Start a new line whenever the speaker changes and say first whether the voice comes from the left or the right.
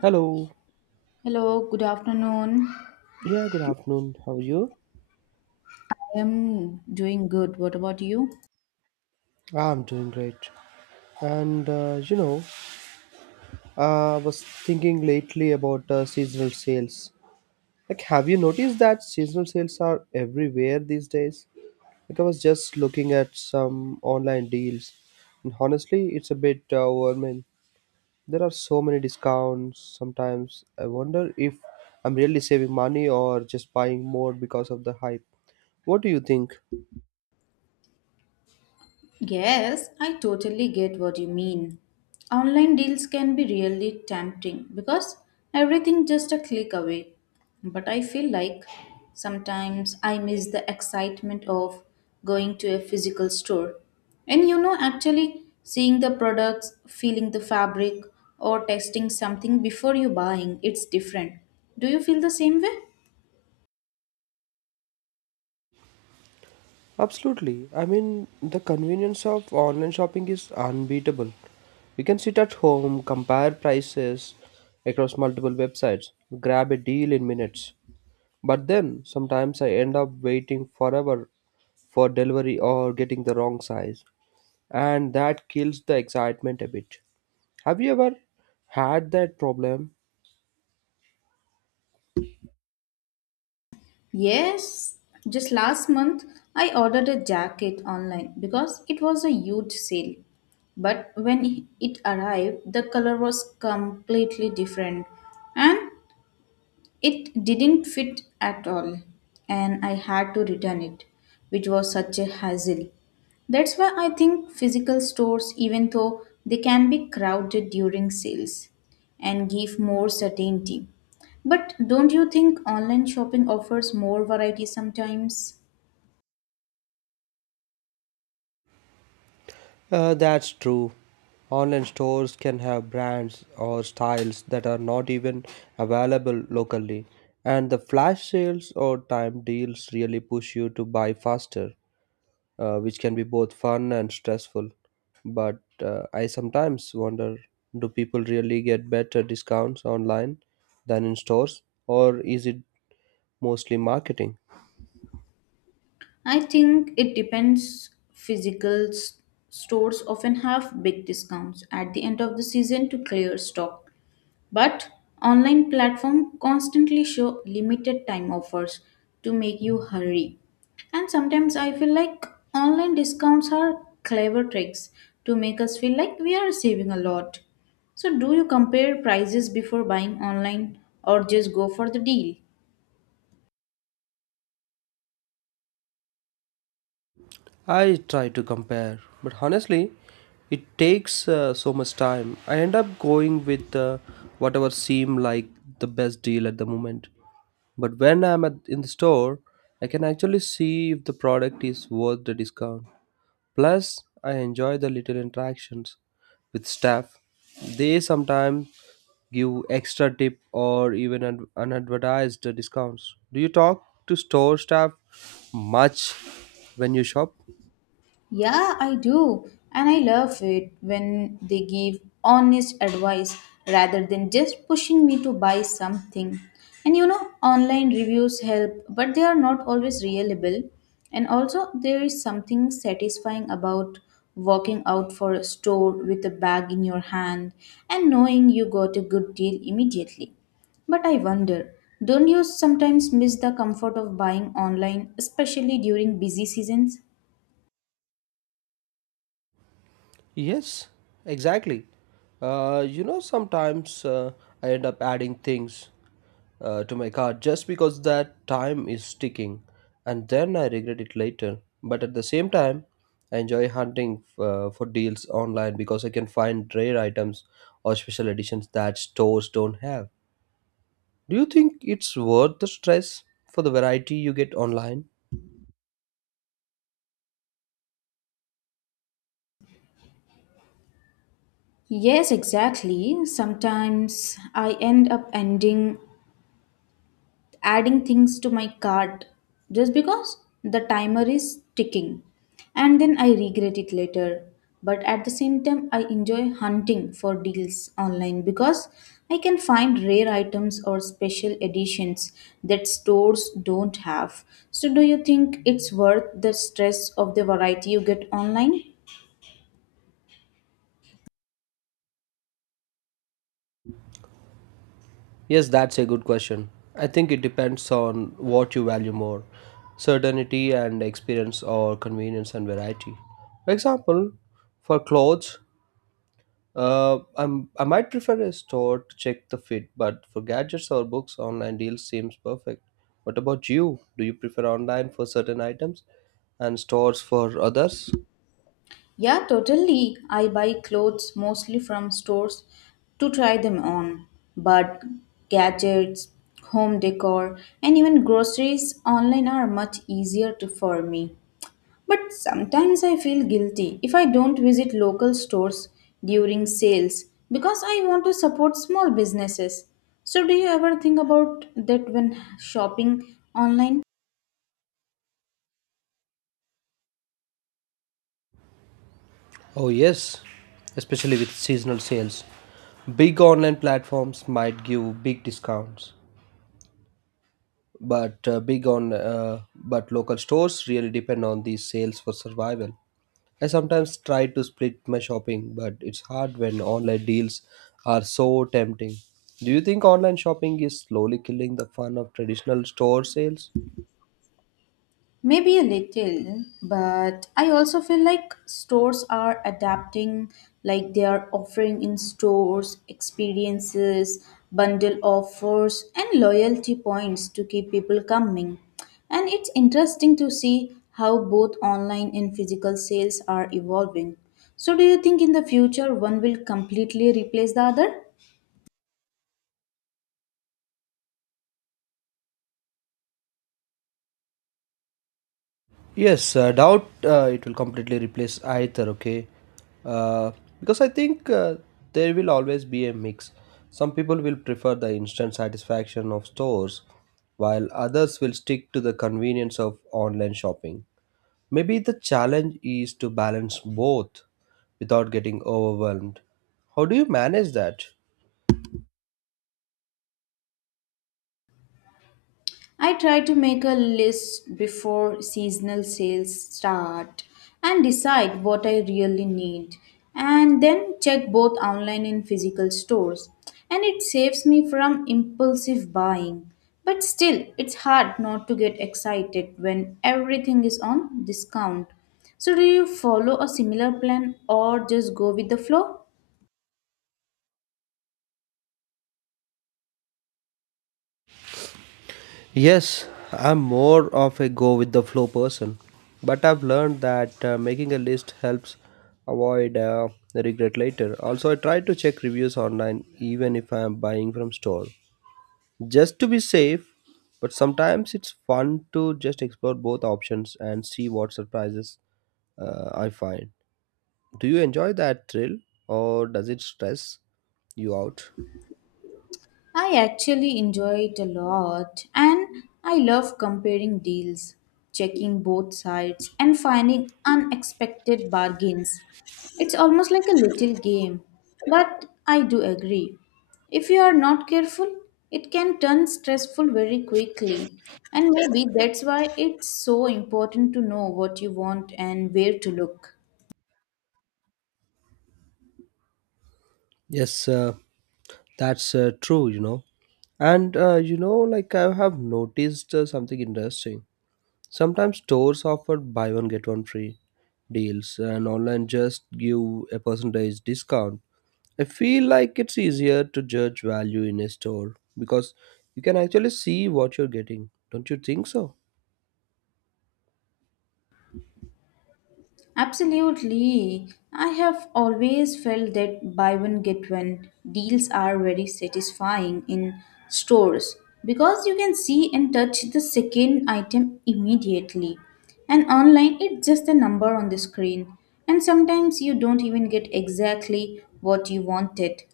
right: Hello.
left: Hello, good afternoon.
right: Yeah, good afternoon. How are you?
left: I am doing good. What about you?
right: I'm doing great. And uh, you know, I was thinking lately about seasonal sales. Like, have you noticed that seasonal sales are everywhere these days? Like, I was just looking at some online deals, and honestly, it's a bit overwhelming. There are so many discounts. Sometimes I wonder if I'm really saving money or just buying more because of the hype. What do you think?
left: Yes, I totally get what you mean. Online deals can be really tempting because everything just a click away. But I feel like sometimes I miss the excitement of going to a physical store. And you know, actually seeing the products, feeling the fabric, or testing something before you buying, it's different. Do you feel the same way?
right: Absolutely. I mean, the convenience of online shopping is unbeatable. We can sit at home, compare prices across multiple websites, grab a deal in minutes. But then sometimes I end up waiting forever for delivery or getting the wrong size, and that kills the excitement a bit. Have you ever had that problem?
left: Yes, just last month I ordered a jacket online because it was a huge sale. But when it arrived, the color was completely different and it didn't fit at all, and I had to return it, which was such a hassle. That's why I think physical stores, even though they can be crowded during sales and give more certainty. But don't you think online shopping offers more variety sometimes?
right: That's true. Online stores can have brands or styles that are not even available locally, and the flash sales or time deals really push you to buy faster, which can be both fun and stressful. But I sometimes wonder, do people really get better discounts online than in stores, or is it mostly marketing?
left: I think it depends. Stores often have big discounts at the end of the season to clear stock. But online platform constantly show limited time offers to make you hurry. And sometimes I feel like online discounts are clever tricks to make us feel like we are saving a lot. So do you compare prices before buying online or just go for the deal?
right: I try to compare, but honestly, it takes so much time. I end up going with whatever seem like the best deal at the moment. But when in the store, I can actually see if the product is worth the discount. Plus, I enjoy the little interactions with staff. They sometimes give extra tip or even unadvertised discounts. Do you talk to store staff much when you shop?
left: Yeah, I do. And I love it when they give honest advice rather than just pushing me to buy something. And you know, online reviews help, but they are not always reliable. And also, there is something satisfying about walking out for a store with a bag in your hand and knowing you got a good deal immediately. But I wonder, don't you sometimes miss the comfort of buying online, especially during busy seasons?
right: Yes, exactly. You know, sometimes I end up adding things to my cart just because that time is ticking, and then I regret it later. But at the same time, I enjoy hunting for deals online because I can find rare items or special editions that stores don't have. Do you think it's worth the stress for the variety you get online?
left: Yes, exactly. Sometimes I end up ending adding things to my cart just because the timer is ticking and then I regret it later. But at the same time, I enjoy hunting for deals online because I can find rare items or special editions that stores don't have. So, do you think it's worth the stress of the variety you get online?
right: Yes, that's a good question. I think it depends on what you value more: certainty and experience, or convenience and variety. For example, for clothes, I might prefer a store to check the fit, but for gadgets or books, online deals seems perfect. What about you? Do you prefer online for certain items and stores for others?
left: Yeah, totally. I buy clothes mostly from stores to try them on. But gadgets, home decor, and even groceries online are much easier to, for me. But sometimes I feel guilty if I don't visit local stores during sales because I want to support small businesses. So, do you ever think about that when shopping online?
right: Oh, yes, especially with seasonal sales. Big online platforms might give big discounts but big on but local stores really depend on these sales for survival. I sometimes try to split my shopping, but it's hard when online deals are so tempting. Do you think online shopping is slowly killing the fun of traditional store sales?
left: Maybe a little, but I also feel like stores are adapting, like they are offering in stores experiences, bundle offers, and loyalty points to keep people coming. And it's interesting to see how both online and physical sales are evolving. So, do you think in the future one will completely replace the other?
right: Yes, I doubt it will completely replace either, okay? Uh, because I think there will always be a mix. Some people will prefer the instant satisfaction of stores, while others will stick to the convenience of online shopping. Maybe the challenge is to balance both without getting overwhelmed. How do you manage that?
left: I try to make a list before seasonal sales start and decide what I really need and then check both online and physical stores, and it saves me from impulsive buying, but still it's hard not to get excited when everything is on discount. So do you follow a similar plan or just go with the flow?
right: Yes, I'm more of a go with the flow person, but I've learned that making a list helps avoid the regret later. Also, I try to check reviews online even if I'm buying from store, just to be safe, but sometimes it's fun to just explore both options and see what surprises I find. Do you enjoy that thrill, or does it stress you out?
left: I actually enjoy it a lot, and I love comparing deals, checking both sides, and finding unexpected bargains. It's almost like a little game, but I do agree. If you are not careful, it can turn stressful very quickly, and maybe that's why it's so important to know what you want and where to look.
right: Yes, That's True, you know. And you know, like, I have noticed something interesting. Sometimes stores offer buy one get one free deals, and online just give a percentage discount. I feel like it's easier to judge value in a store because you can actually see what you're getting. Don't you think so?
left: Absolutely. I have always felt that buy one get one deals are very satisfying in stores because you can see and touch the second item immediately. And online, it's just a number on the screen. And sometimes you don't even get exactly what you wanted.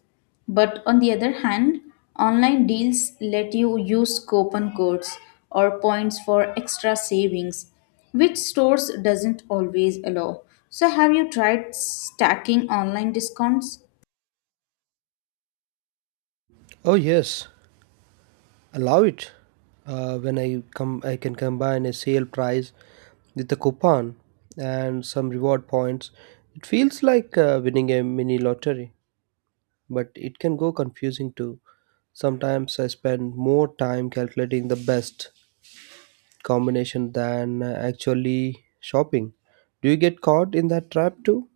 left: But on the other hand, online deals let you use coupon codes or points for extra savings, which stores doesn't always allow. So have you tried stacking online discounts?
right: Oh, yes. Allow it, when I come I can combine a sale price with a coupon and some reward points. It feels like winning a mini lottery, but it can go confusing too. Sometimes I spend more time calculating the best combination than actually shopping. Do you get caught in that trap too?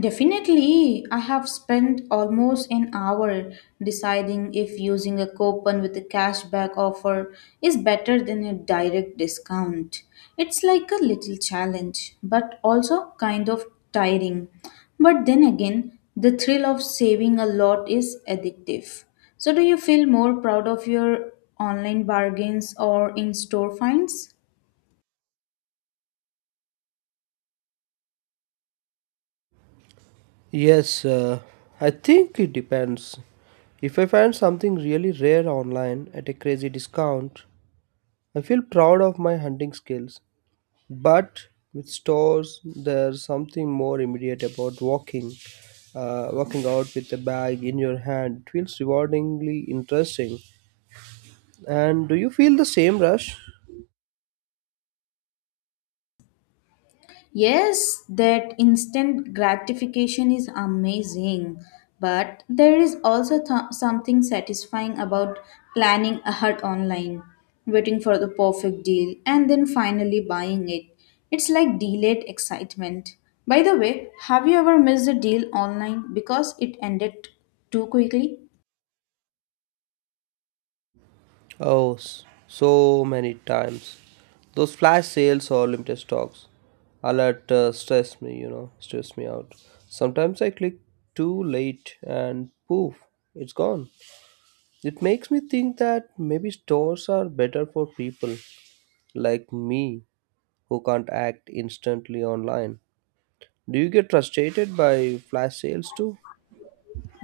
left: Definitely, I have spent almost an hour deciding if using a coupon with a cashback offer is better than a direct discount. It's like a little challenge, but also kind of tiring. But then again, the thrill of saving a lot is addictive. So, do you feel more proud of your online bargains or in store finds?
right: Yes, uh, I think it depends. If I find something really rare online at a crazy discount, I feel proud of my hunting skills, but with stores, there's something more immediate about walking. Walking out with a bag in your hand, it feels rewardingly interesting. And do you feel the same rush?
left: Yes, that instant gratification is amazing, but there is also something satisfying about planning ahead online, waiting for the perfect deal, and then finally buying it. It's like delayed excitement. By the way, have you ever missed a deal online because it ended too quickly?
right: Oh, so many times. Those flash sales or limited stocks alert stress me out. Sometimes I click too late and poof, it's gone. It makes me think that maybe stores are better for people like me who can't act instantly online. Do you get frustrated by flash sales too?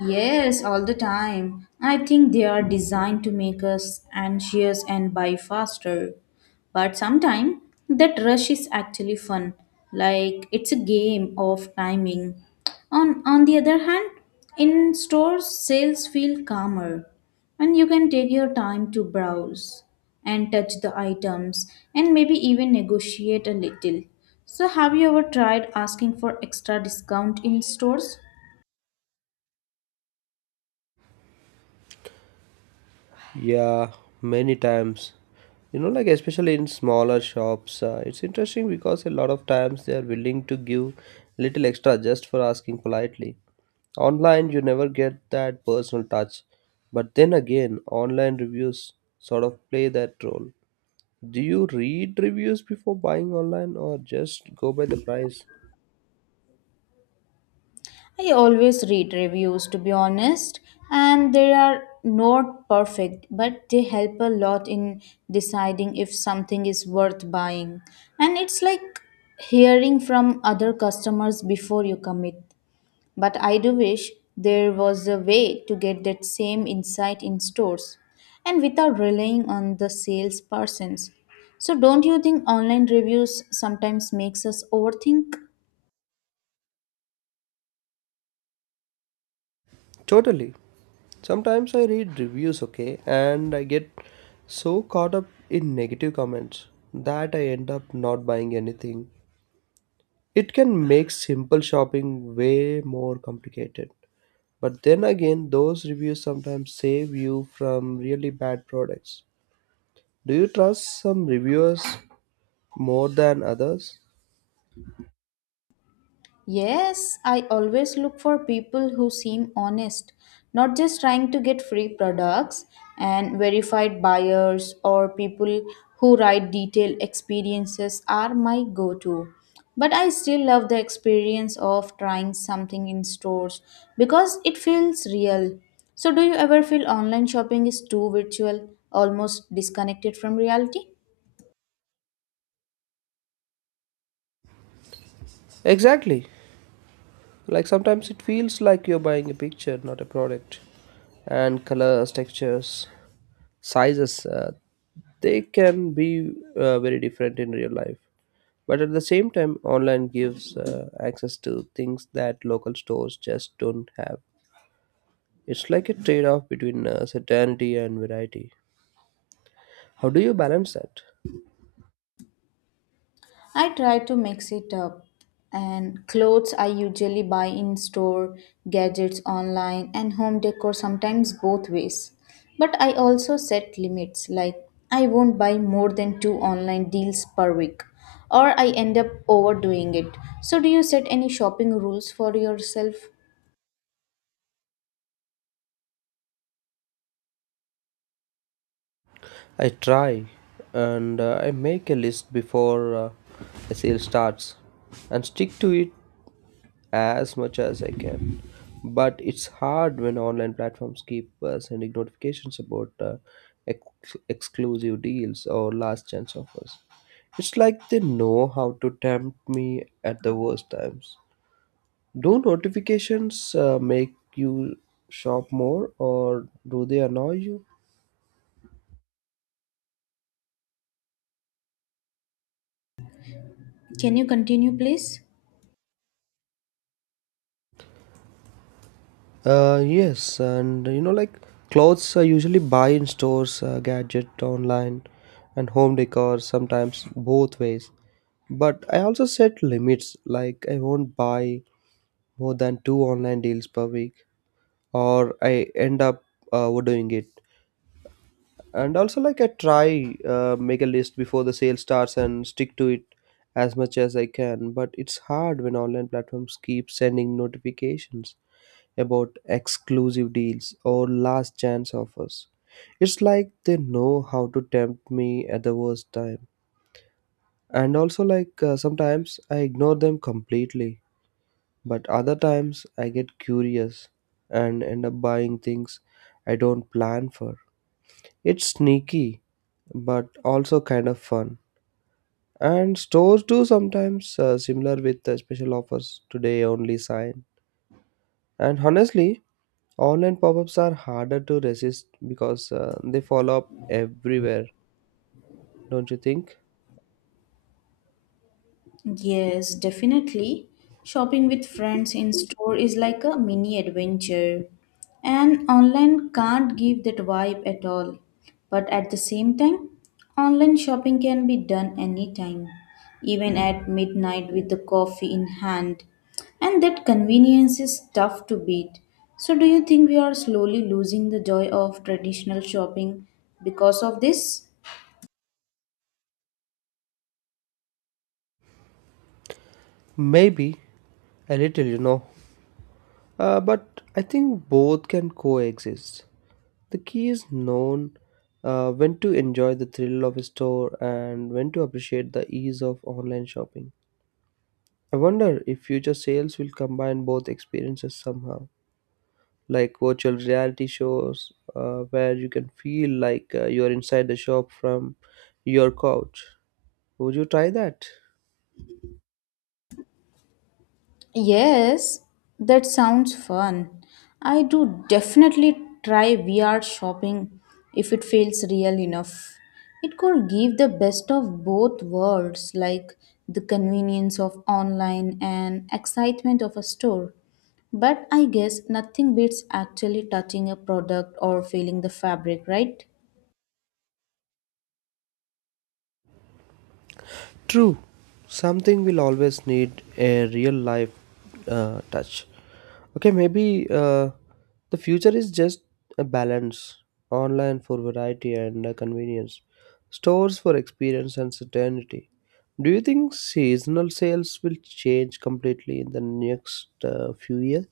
left: Yes, all the time. I think they are designed to make us anxious and buy faster. But sometimes that rush is actually fun. Like it's a game of timing. On the other hand, in stores sales feel calmer and you can take your time to browse and touch the items and maybe even negotiate a little. So have you ever tried asking for extra discount in stores?
right: Yeah, many times. You know, like, especially in smaller shops, it's interesting because a lot of times they are willing to give little extra just for asking politely. Online, you never get that personal touch. But then again, online reviews sort of play that role. Do you read reviews before buying online or just go by the price?
left: I always read reviews to be honest, and they are not perfect, but they help a lot in deciding if something is worth buying. And it's like hearing from other customers before you commit. But I do wish there was a way to get that same insight in stores and without relying on the salespersons. So don't you think online reviews sometimes makes us overthink?
right: Totally. Sometimes I read reviews, okay, and I get so caught up in negative comments that I end up not buying anything. It can make simple shopping way more complicated. But then again, those reviews sometimes save you from really bad products. Do you trust some reviewers more than others?
left: Yes, I always look for people who seem honest, not just trying to get free products, and verified buyers or people who write detailed experiences are my go to. But I still love the experience of trying something in stores because it feels real. So, do you ever feel online shopping is too virtual, almost disconnected from reality?
right: Exactly. Like sometimes it feels like you're buying a picture, not a product. And colors, textures, sizes, they can be very different in real life. But at the same time, online gives access to things that local stores just don't have. It's like a trade off between certainty and variety. How do you balance that?
left: I try to mix it up. And clothes I usually buy in store, gadgets online, and home decor sometimes both ways. But I also set limits, like I won't buy more than two online deals per week, or I end up overdoing it. So, do you set any shopping rules for yourself?
right: I try, and I make a list before the sale starts and stick to it as much as I can. But it's hard when online platforms keep sending notifications about exclusive deals or last chance offers. It's like they know how to tempt me at the worst times. Do notifications make you shop more, or do they annoy you?
left: Can you continue, please?
right: Yes, and you know, like, clothes I usually buy in stores, gadget online, and home decor sometimes both ways. But I also set limits, like I won't buy more than two online deals per week, or I end up overdoing it. And also, like, I try make a list before the sale starts and stick to it as much as I can. But it's hard when online platforms keep sending notifications about exclusive deals or last chance offers. It's like they know how to tempt me at the worst time. And also, like, sometimes I ignore them completely, but other times I get curious and end up buying things I don't plan for. It's sneaky, but also kind of fun. And stores do sometimes similar with special offers today only sign. And honestly, online pop ups are harder to resist because they follow up everywhere, don't you think?
left: Yes, definitely. Shopping with friends in store is like a mini adventure. And online can't give that vibe at all. But at the same time, online shopping can be done anytime, even at midnight with the coffee in hand. And that convenience is tough to beat. So, do you think we are slowly losing the joy of traditional shopping because of this?
right: Maybe a little, you know. But I think both can coexist. The key is known when to enjoy the thrill of a store and when to appreciate the ease of online shopping. I wonder if future sales will combine both experiences somehow, like virtual reality shows where you can feel like you're inside the shop from your couch. Would you try that?
left: Yes, that sounds fun. I do definitely try VR shopping if it feels real enough. It could give the best of both worlds, like the convenience of online and excitement of a store. But I guess nothing beats actually touching a product or feeling the fabric, right?
right: True. Something will always need a real life touch. Okay, maybe the future is just a balance: online for variety and convenience, stores for experience and certainty. Do you think seasonal sales will change completely in the next few years?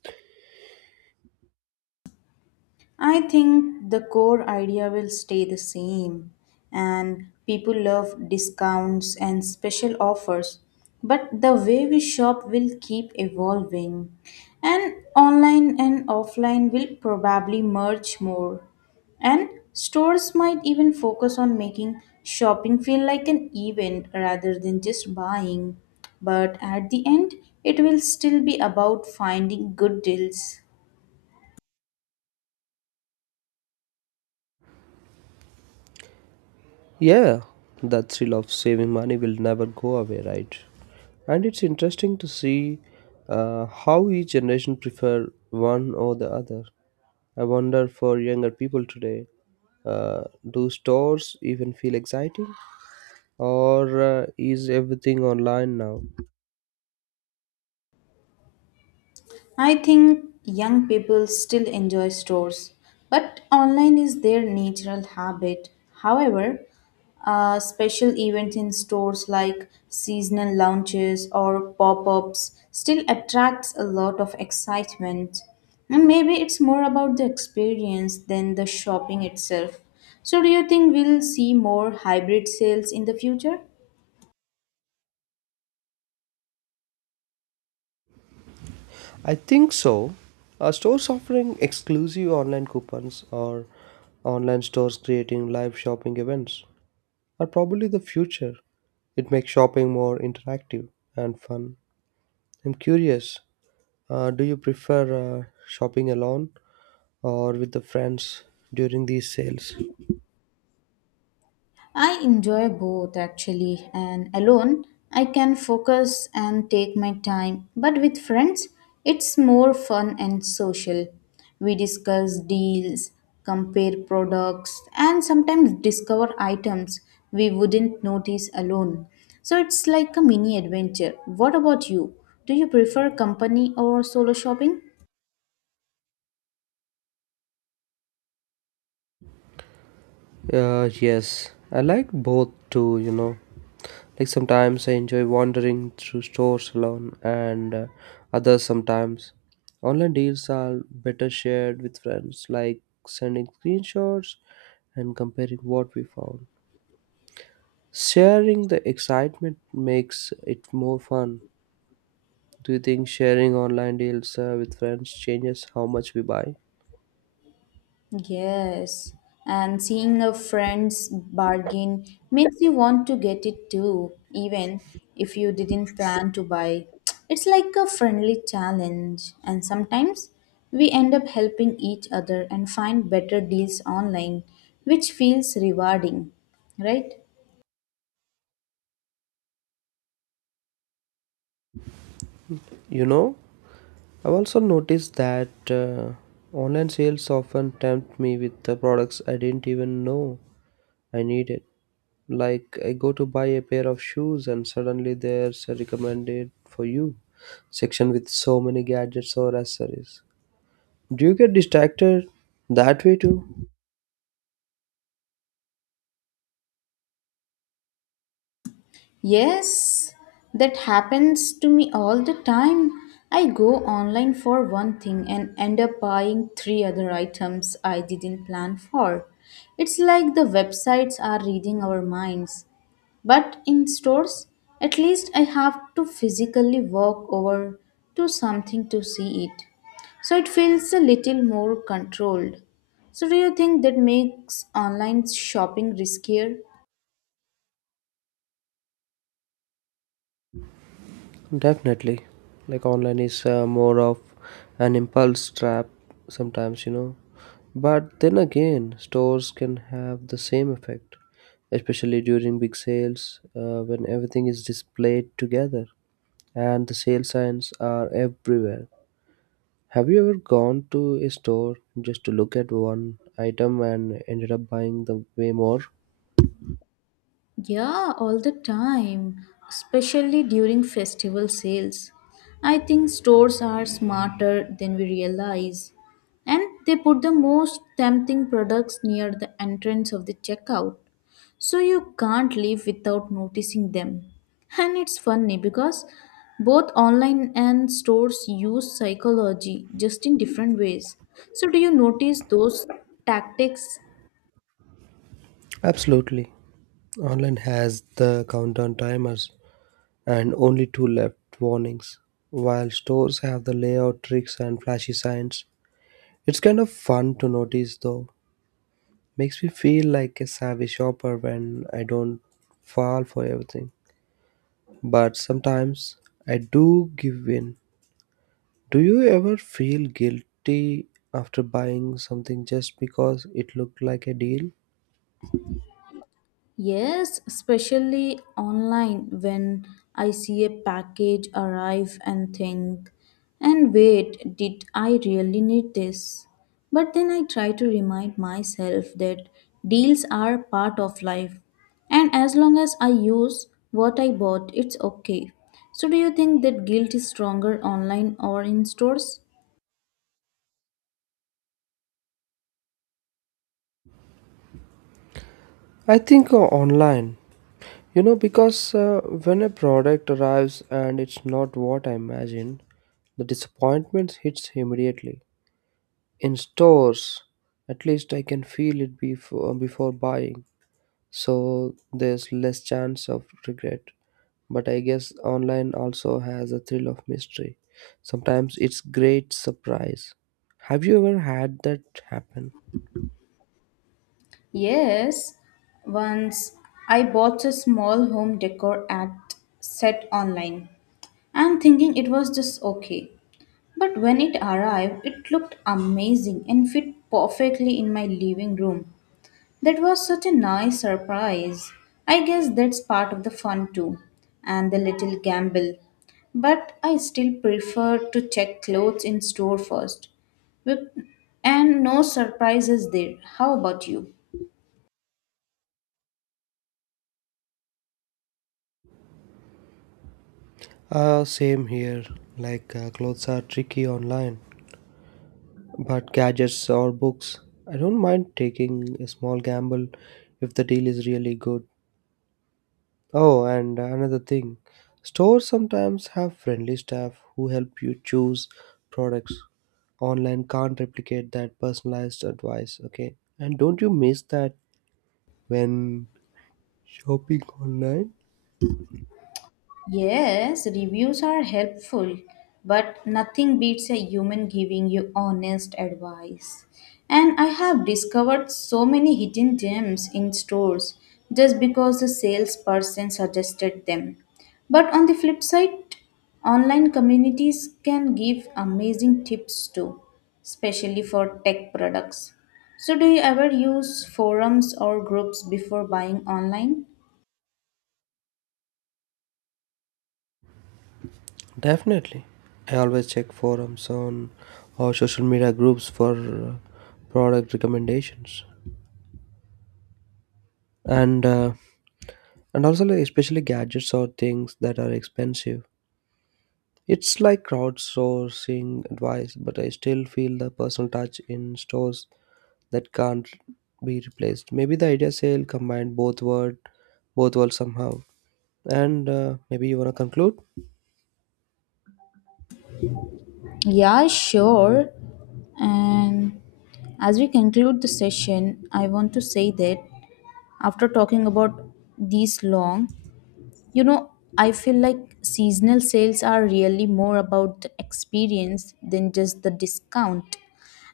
left: I think the core idea will stay the same, and people love discounts and special offers, but the way we shop will keep evolving, and online and offline will probably merge more, and stores might even focus on making shopping feel like an event rather than just buying. But at the end, it will still be about finding good deals.
right: Yeah, the thrill of saving money will never go away, right? And it's interesting to see how each generation prefer one or the other. I wonder, for younger people today, uh, do stores even feel exciting, or is everything online now?
left: I think young people still enjoy stores, but online is their natural habit. However, special events in stores like seasonal launches or pop-ups still attracts a lot of excitement. And maybe it's more about the experience than the shopping itself. So do you think we'll see more hybrid sales in the future?
right: I think so. Are stores offering exclusive online coupons, or online stores creating live shopping events, are probably the future. It makes shopping more interactive and fun. I'm curious, do you prefer shopping alone or with the friends during these sales?
left: I enjoy both actually, and alone I can focus and take my time, but with friends it's more fun and social. We discuss deals, compare products, and sometimes discover items we wouldn't notice alone. So it's like a mini adventure. What about you? Do you prefer company or solo shopping?
right: Yes, I like both too, you know. Like sometimes I enjoy wandering through stores alone, and others sometimes. Online deals are better shared with friends, like sending screenshots and comparing what we found. Sharing the excitement makes it more fun. Do you think sharing online deals with friends changes how much we buy?
left: Yes, and seeing a friend's bargain makes you want to get it too, even if you didn't plan to buy. It's like a friendly challenge, and sometimes we end up helping each other and find better deals online, which feels rewarding, right?
right: You know, I've also noticed that online sales often tempt me with the products I didn't even know I needed. Like, I go to buy a pair of shoes and suddenly there's a recommended for you section with so many gadgets or accessories. Do you get distracted that way too?
left: Yes, that happens to me all the time. I go online for one thing and end up buying three other items I didn't plan for. It's like the websites are reading our minds. But in stores, at least I have to physically walk over to something to see it. So it feels a little more controlled. So do you think that makes online shopping riskier?
right: Definitely. Like online is more of an impulse trap sometimes, you know. But then again, stores can have the same effect, especially during big sales when everything is displayed together and the sale signs are everywhere. Have you ever gone to a store just to look at one item and ended up buying the way more?
left: Yeah, all the time, especially during festival sales. I think stores are smarter than we realize, and they put the most tempting products near the entrance of the checkout, so you can't leave without noticing them. And it's funny because both online and stores use psychology just in different ways. So, do you notice those tactics?
right: Absolutely. Online has the countdown timers and only two left warnings. While stores have the layout tricks and flashy signs, it's kind of fun to notice though. Makes me feel like a savvy shopper when I don't fall for everything. But sometimes I do give in. Do you ever feel guilty after buying something just because it looked like a deal?
left: Yes, especially online when I see a package arrive and think, and wait, did I really need this? But then I try to remind myself that deals are part of life, and as long as I use what I bought, it's okay. So, do you think that guilt is stronger online or in stores?
right: I think Online. You know, because when a product arrives and it's not what I imagined, the disappointment hits immediately. In stores, at least I can feel it before buying, so there's less chance of regret. But I guess online also has a thrill of mystery. Sometimes it's great surprise. Have you ever had that happen?
left: Yes, once I bought a small home decor at set online and thinking it was just okay. But when it arrived, it looked amazing and fit perfectly in my living room. That was such a nice surprise. I guess that's part of the fun too, and the little gamble. But I still prefer to check clothes in store first. With- And no surprises there. How about you?
right: Same here. Like clothes are tricky online, but gadgets or books, I don't mind taking a small gamble if the deal is really good. Oh, and another thing, stores sometimes have friendly staff who help you choose products. Online can't replicate that personalized advice, okay? And don't you miss that when shopping online?
left: Yes, reviews are helpful, but nothing beats a human giving you honest advice. And I have discovered so many hidden gems in stores just because the salesperson suggested them. But on the flip side, online communities can give amazing tips too, especially for tech products. So, do you ever use forums or groups before buying online?
right: Definitely. I always check forums on or social media groups for product recommendations. And uh, and also like especially gadgets or things that are expensive. It's like crowdsourcing advice, but I still feel the personal touch in stores that can't be replaced. Maybe the idea sale combined both worlds somehow. And maybe you wanna conclude.
left: Yeah, sure. And as we conclude the session, I want to say that after talking about these long, you know, I feel like seasonal sales are really more about the experience than just the discount.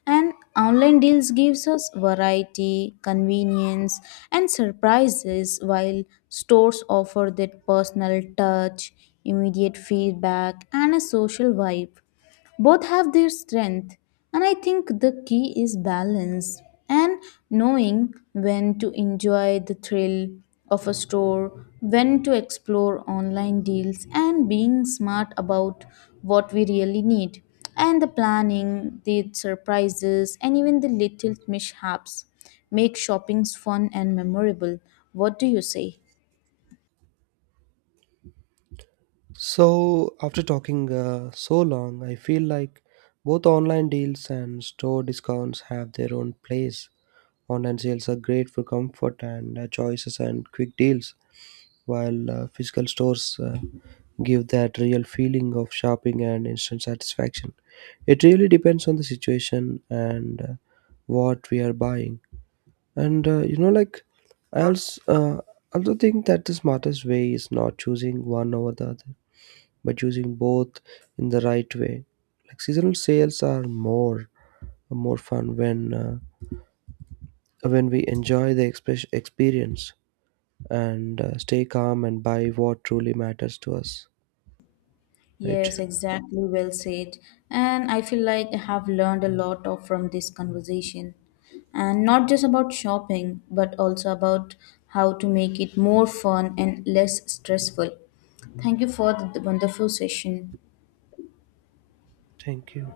left: And online deals gives us variety, convenience, and surprises, while stores offer that personal touch, immediate feedback, and a social vibe. Both have their strength, and I think the key is balance, and knowing when to enjoy the thrill of a store, when to explore online deals, and being smart about what we really need, and the planning, the surprises, and even the little mishaps make shoppings fun and memorable. What do you say?
right: So after talking so long, I feel like both online deals and store discounts have their own place. Online sales are great for comfort and choices and quick deals, while physical stores give that real feeling of shopping and instant satisfaction. It really depends on the situation and what we are buying. And you know, like, I also also think that the smartest way is not choosing one over the other, but choosing both in the right way. Like seasonal sales are more fun when we enjoy the express experience and stay calm and buy what truly matters to us, right?
left: Yes, exactly. Well said. And I feel like I have learned a lot of from this conversation. And not just about shopping, but also about how to make it more fun and less stressful. Thank you for the wonderful session.
right: Thank you.